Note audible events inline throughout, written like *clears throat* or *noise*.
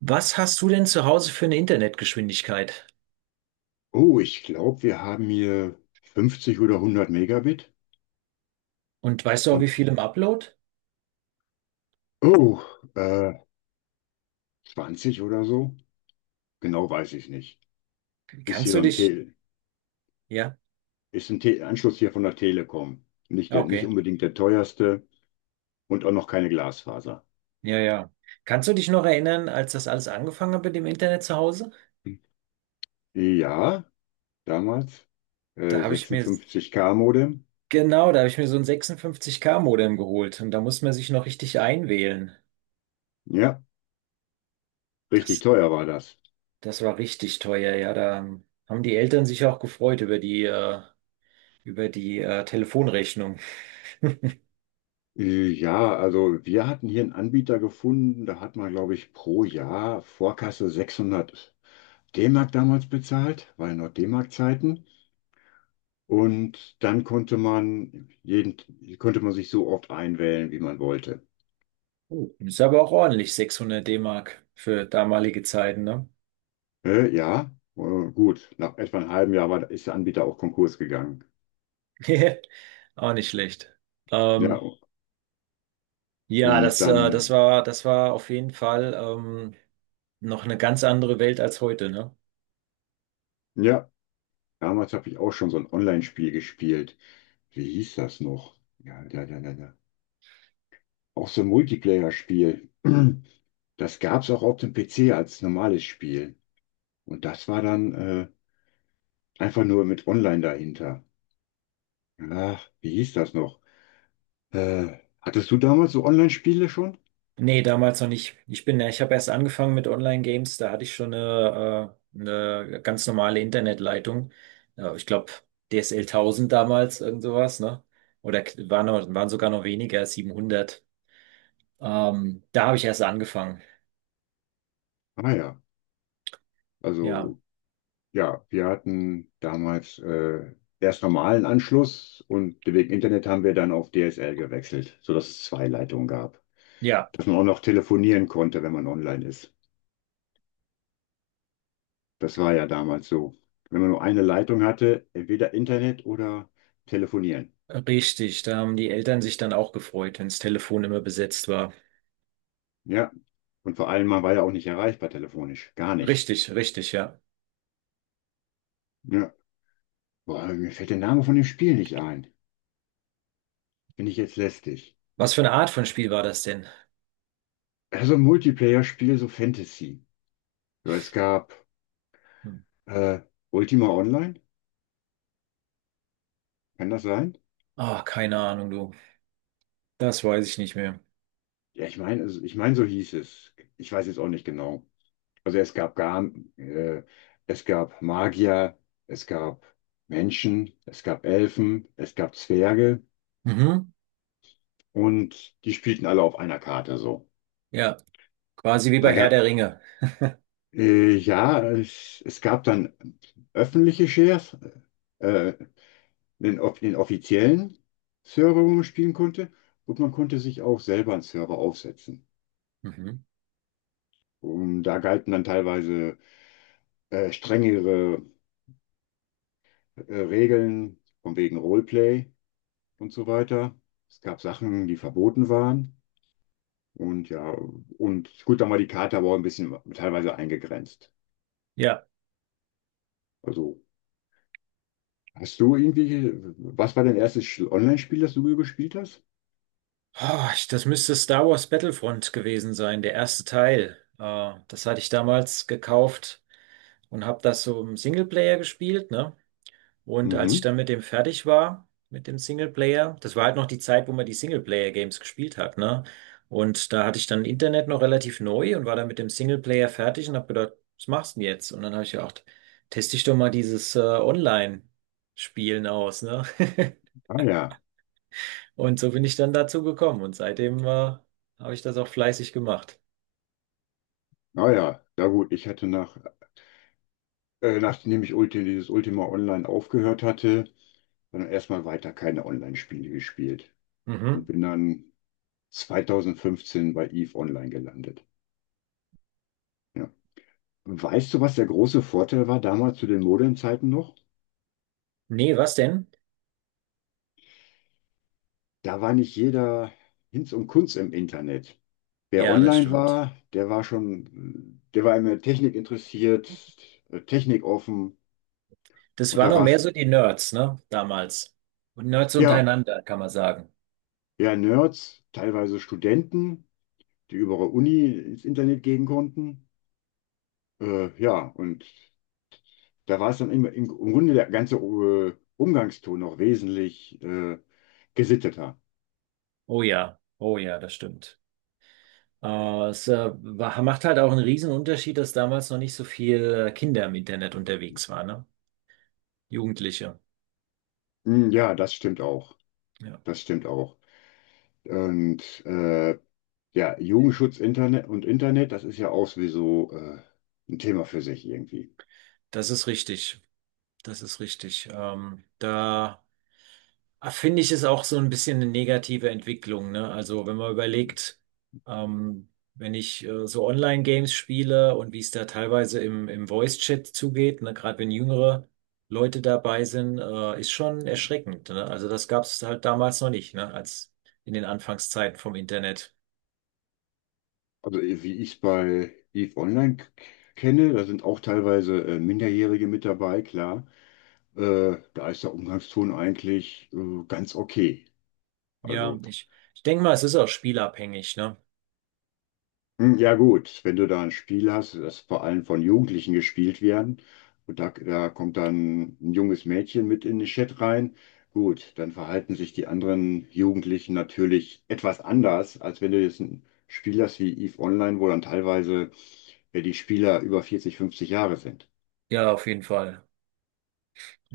Was hast du denn zu Hause für eine Internetgeschwindigkeit? Oh, ich glaube, wir haben hier 50 oder 100 Megabit Und weißt du auch, wie und viel im Upload? oh, äh, 20 oder so. Genau weiß ich nicht. Ist hier Kannst so du ein dich, Tel, ja, ist ein Te Anschluss hier von der Telekom. Nicht ah, der, nicht okay, unbedingt der teuerste und auch noch keine Glasfaser. ja, ja. Kannst du dich noch erinnern, als das alles angefangen hat mit dem Internet zu Hause? Ja, damals Da habe ich mir, 56K Modem. Genau, da habe ich mir so ein 56K-Modem geholt und da muss man sich noch richtig einwählen. Ja, richtig Das, teuer war das. das war richtig teuer, ja. Da haben die Eltern sich auch gefreut über die, Telefonrechnung. *laughs* Ja, also wir hatten hier einen Anbieter gefunden, da hat man, glaube ich, pro Jahr Vorkasse 600 D-Mark damals bezahlt, war ja noch D-Mark-Zeiten. Und dann konnte man sich so oft einwählen, wie man wollte. Oh, ist aber auch ordentlich, 600 D-Mark für damalige Zeiten, ne? Ja, gut. Nach etwa einem halben Jahr ist der Anbieter auch Konkurs gegangen. *laughs* Auch nicht schlecht. Ja, Ähm, ja, und das, äh, das dann, war, das war auf jeden Fall noch eine ganz andere Welt als heute, ne? ja, damals habe ich auch schon so ein Online-Spiel gespielt. Wie hieß das noch? Ja, ja, ja, ja, ja. Auch so ein Multiplayer-Spiel. *clears throat* Das gab es auch auf dem PC als normales Spiel. Und das war dann einfach nur mit Online dahinter. Ach, wie hieß das noch? Hattest du damals so Online-Spiele schon? Nee, damals noch nicht. Ich habe erst angefangen mit Online-Games, da hatte ich schon eine ganz normale Internetleitung. Ja, ich glaube, DSL 1000 damals, irgend sowas, ne? Oder waren sogar noch weniger, 700. Da habe ich erst angefangen. Ah ja, Ja, also ja, wir hatten damals erst normalen Anschluss und wegen Internet haben wir dann auf DSL gewechselt, sodass es zwei Leitungen gab. ja, Dass man auch noch telefonieren konnte, wenn man online ist. Das war ja damals so. Wenn man nur eine Leitung hatte, entweder Internet oder telefonieren. richtig. Da haben die Eltern sich dann auch gefreut, wenns Telefon immer besetzt war. Ja, und vor allem, man war ja auch nicht erreichbar telefonisch. Gar nicht. Richtig, richtig, ja. Ja, boah, mir fällt der Name von dem Spiel nicht ein. Bin ich jetzt lästig. Was für eine Art von Spiel war das denn? Also ein Multiplayer-Spiel, so Fantasy. So, es gab Hm. äh, Ultima Online, kann das sein? Ah, keine Ahnung, du. Das weiß ich nicht mehr. Ja, ich meine, also, ich meine, so hieß es. Ich weiß jetzt auch nicht genau. Also äh, es gab Magier, es gab Menschen, es gab Elfen, es gab Zwerge Mhm. und die spielten alle auf einer Karte so. Ja, quasi wie bei Da Herr ga, der Ringe. Ja, es gab dann öffentliche Shares. Äh, einen offiziellen Server, wo man spielen konnte, und man konnte sich auch selber einen Server aufsetzen. Mhm. Und da galten dann teilweise strengere Regeln von wegen Roleplay und so weiter. Es gab Sachen, die verboten waren. Und ja, und gut, dann war die Karte aber auch ein bisschen teilweise eingegrenzt. Ja. Also, hast du irgendwie, was war dein erstes Online-Spiel, das du gespielt hast? Oh, das müsste Star Wars Battlefront gewesen sein, der erste Teil. Das hatte ich damals gekauft und habe das so im Singleplayer gespielt, ne? Und als ich Mhm. dann mit dem fertig war, mit dem Singleplayer, das war halt noch die Zeit, wo man die Singleplayer-Games gespielt hat, ne? Und da hatte ich dann Internet noch relativ neu und war dann mit dem Singleplayer fertig und habe gedacht, was machst du denn jetzt? Und dann habe ich gedacht, teste ich doch mal dieses Online-Spielen aus, ne? *laughs* Ah ja, Und so bin ich dann dazu gekommen und seitdem habe ich das auch fleißig gemacht. ah ja, ja gut, nachdem ich dieses Ultima Online aufgehört hatte, dann erstmal weiter keine Online-Spiele gespielt und Mhm. bin dann 2015 bei EVE Online gelandet. Ja. Weißt du, was der große Vorteil war damals zu den Modemzeiten noch? Nee, was denn? Da war nicht jeder Hinz und Kunz im Internet. Wer Ja, das online stimmt. war, der war immer Technik interessiert, Technik offen Das und waren da noch war mehr es, so die Nerds, ne? Damals. Und Nerds ja, untereinander, kann man sagen. eher Nerds, teilweise Studenten, die über ihre Uni ins Internet gehen konnten. Ja, und da war es dann immer im Grunde der ganze Umgangston noch wesentlich gesitteter. Oh ja, oh ja, das stimmt. Macht halt auch einen riesen Unterschied, dass damals noch nicht so viel Kinder im Internet unterwegs waren, ne? Jugendliche. Hm, ja, das stimmt auch. Ja, Das stimmt auch. Und ja, Jugendschutz Internet und Internet, das ist ja auch sowieso ein Thema für sich irgendwie. das ist richtig. Das ist richtig. Da. Ah, finde ich, ist auch so ein bisschen eine negative Entwicklung, ne? Also wenn man überlegt, ähm, wenn ich so Online-Games spiele und wie es da teilweise im Voice-Chat zugeht, ne? Gerade wenn jüngere Leute dabei sind, ist schon erschreckend, ne? Also das gab es halt damals noch nicht, ne? Als in den Anfangszeiten vom Internet. Also wie ich es bei EVE Online kenne, da sind auch teilweise Minderjährige mit dabei, klar. Da ist der Umgangston eigentlich ganz okay. Ja, Also. ich denke mal, es ist auch spielabhängig, ne? Hm, ja gut, wenn du da ein Spiel hast, das vor allem von Jugendlichen gespielt werden, und da kommt dann ein junges Mädchen mit in den Chat rein, gut, dann verhalten sich die anderen Jugendlichen natürlich etwas anders, als wenn du jetzt ein Spiel hast wie EVE Online, wo dann teilweise die Spieler über 40, 50 Jahre sind. Ja, auf jeden Fall.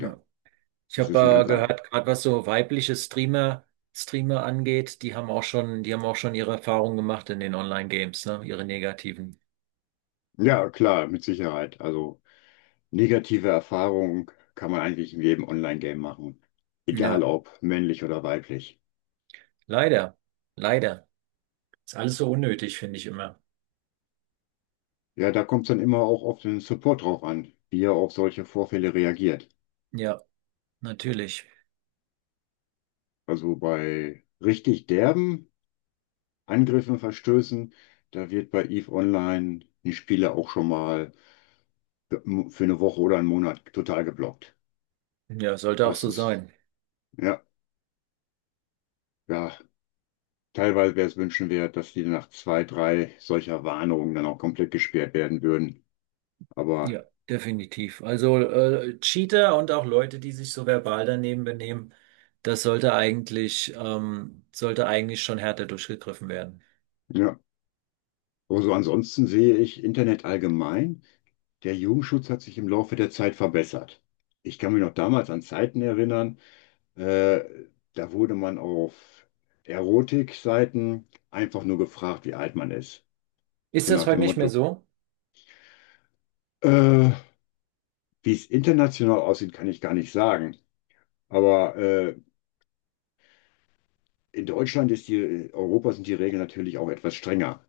Ja, Ich es ist ein habe ganz anderes. gehört, gerade was so weibliche Streamer angeht, die haben auch schon ihre Erfahrungen gemacht in den Online-Games, ne? Ihre negativen. Ja, klar, mit Sicherheit. Also negative Erfahrungen kann man eigentlich in jedem Online-Game machen, egal Ja, ob männlich oder weiblich. leider. Leider. Ist alles so unnötig, finde ich immer. Ja, da kommt es dann immer auch auf den Support drauf an, wie er auf solche Vorfälle reagiert. Ja, natürlich. Also bei richtig derben Angriffen, Verstößen, da wird bei EVE Online ein Spieler auch schon mal für eine Woche oder einen Monat total geblockt. Ja, sollte auch Das so ist, sein. ja, ja, teilweise wäre es wünschenswert, dass die nach zwei, drei solcher Warnungen dann auch komplett gesperrt werden würden. Ja, Aber definitiv. Also Cheater und auch Leute, die sich so verbal daneben benehmen, das sollte eigentlich schon härter durchgegriffen werden. ja, also ansonsten sehe ich Internet allgemein. Der Jugendschutz hat sich im Laufe der Zeit verbessert. Ich kann mich noch damals an Zeiten erinnern, äh, da wurde man auf Erotikseiten einfach nur gefragt, wie alt man ist. Ist So das nach heute dem nicht mehr Motto, so? äh, wie es international aussieht, kann ich gar nicht sagen. Aber in Deutschland ist die, in Europa sind die Regeln natürlich auch etwas strenger.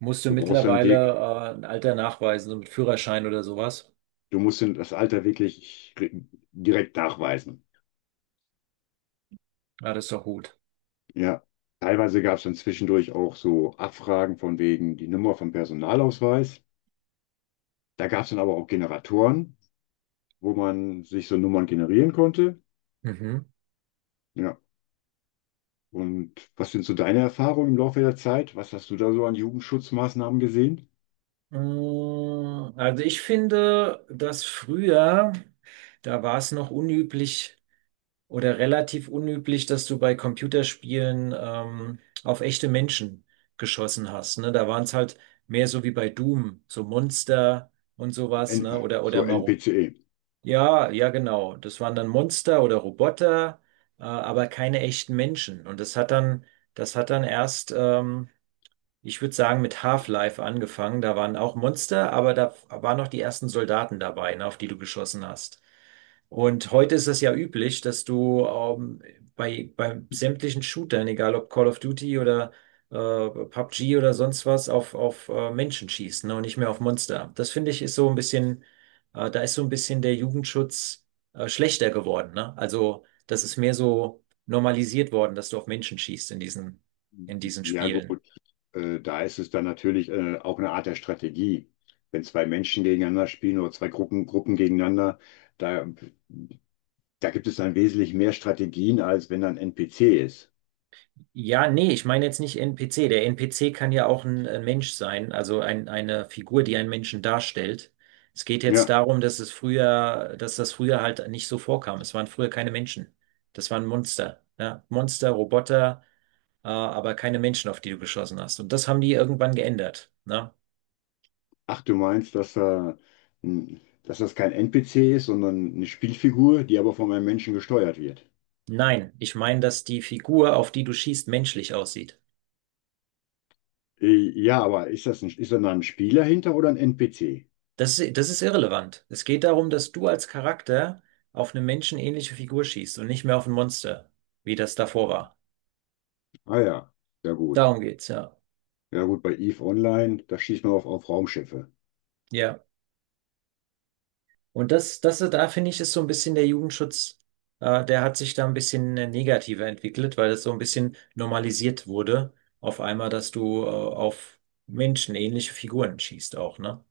Musst du Du brauchst dann mittlerweile wirklich, ein Alter nachweisen, so mit Führerschein oder sowas? du musst dann das Alter wirklich direkt nachweisen. Ah, das ist doch gut. Ja, teilweise gab es dann zwischendurch auch so Abfragen von wegen die Nummer vom Personalausweis. Da gab es dann aber auch Generatoren, wo man sich so Nummern generieren konnte. Mhm. Ja, und was sind so deine Erfahrungen im Laufe der Zeit? Was hast du da so an Jugendschutzmaßnahmen gesehen? Mm, Also ich finde, dass früher, da war es noch unüblich oder relativ unüblich, dass du bei Computerspielen auf echte Menschen geschossen hast. Ne? Da waren es halt mehr so wie bei Doom, so Monster und sowas, N ne? Oder so Maro. NPCE. Ja, ja, genau. Das waren dann Monster oder Roboter, aber keine echten Menschen. Und das hat dann erst ich würde sagen, mit Half-Life angefangen. Da waren auch Monster, aber da waren noch die ersten Soldaten dabei, ne, auf die du geschossen hast. Und heute ist es ja üblich, dass du bei sämtlichen Shootern, egal ob Call of Duty oder PUBG oder sonst was, auf Menschen schießt, ne, und nicht mehr auf Monster. Das finde ich ist so ein bisschen, da ist so ein bisschen der Jugendschutz schlechter geworden, ne? Also, das ist mehr so normalisiert worden, dass du auf Menschen schießt in diesen Ja Spielen. gut, da ist es dann natürlich auch eine Art der Strategie. Wenn zwei Menschen gegeneinander spielen oder zwei Gruppen gegeneinander, da, da gibt es dann wesentlich mehr Strategien, als wenn da ein NPC ist. Ja, nee, ich meine jetzt nicht NPC. Der NPC kann ja auch ein Mensch sein, also eine Figur, die einen Menschen darstellt. Es geht jetzt Ja, darum, dass das früher halt nicht so vorkam. Es waren früher keine Menschen. Das waren Monster. Ja? Monster, Roboter, aber keine Menschen, auf die du geschossen hast. Und das haben die irgendwann geändert. Ne? ach, du meinst, dass das kein NPC ist, sondern eine Spielfigur, die aber von einem Menschen gesteuert wird. Nein, ich meine, dass die Figur, auf die du schießt, menschlich aussieht. Ja, aber ist da ein Spieler hinter oder ein NPC? Das ist irrelevant. Es geht darum, dass du als Charakter auf eine menschenähnliche Figur schießt und nicht mehr auf ein Monster, wie das davor war. Ah ja, ja gut. Darum geht's, ja. Ja gut, bei EVE Online, da schießt man auf Raumschiffe. Ja. Und da finde ich, ist so ein bisschen der Jugendschutz, der hat sich da ein bisschen negativer entwickelt, weil das so ein bisschen normalisiert wurde, auf einmal, dass du, auf menschenähnliche Figuren schießt auch, ne?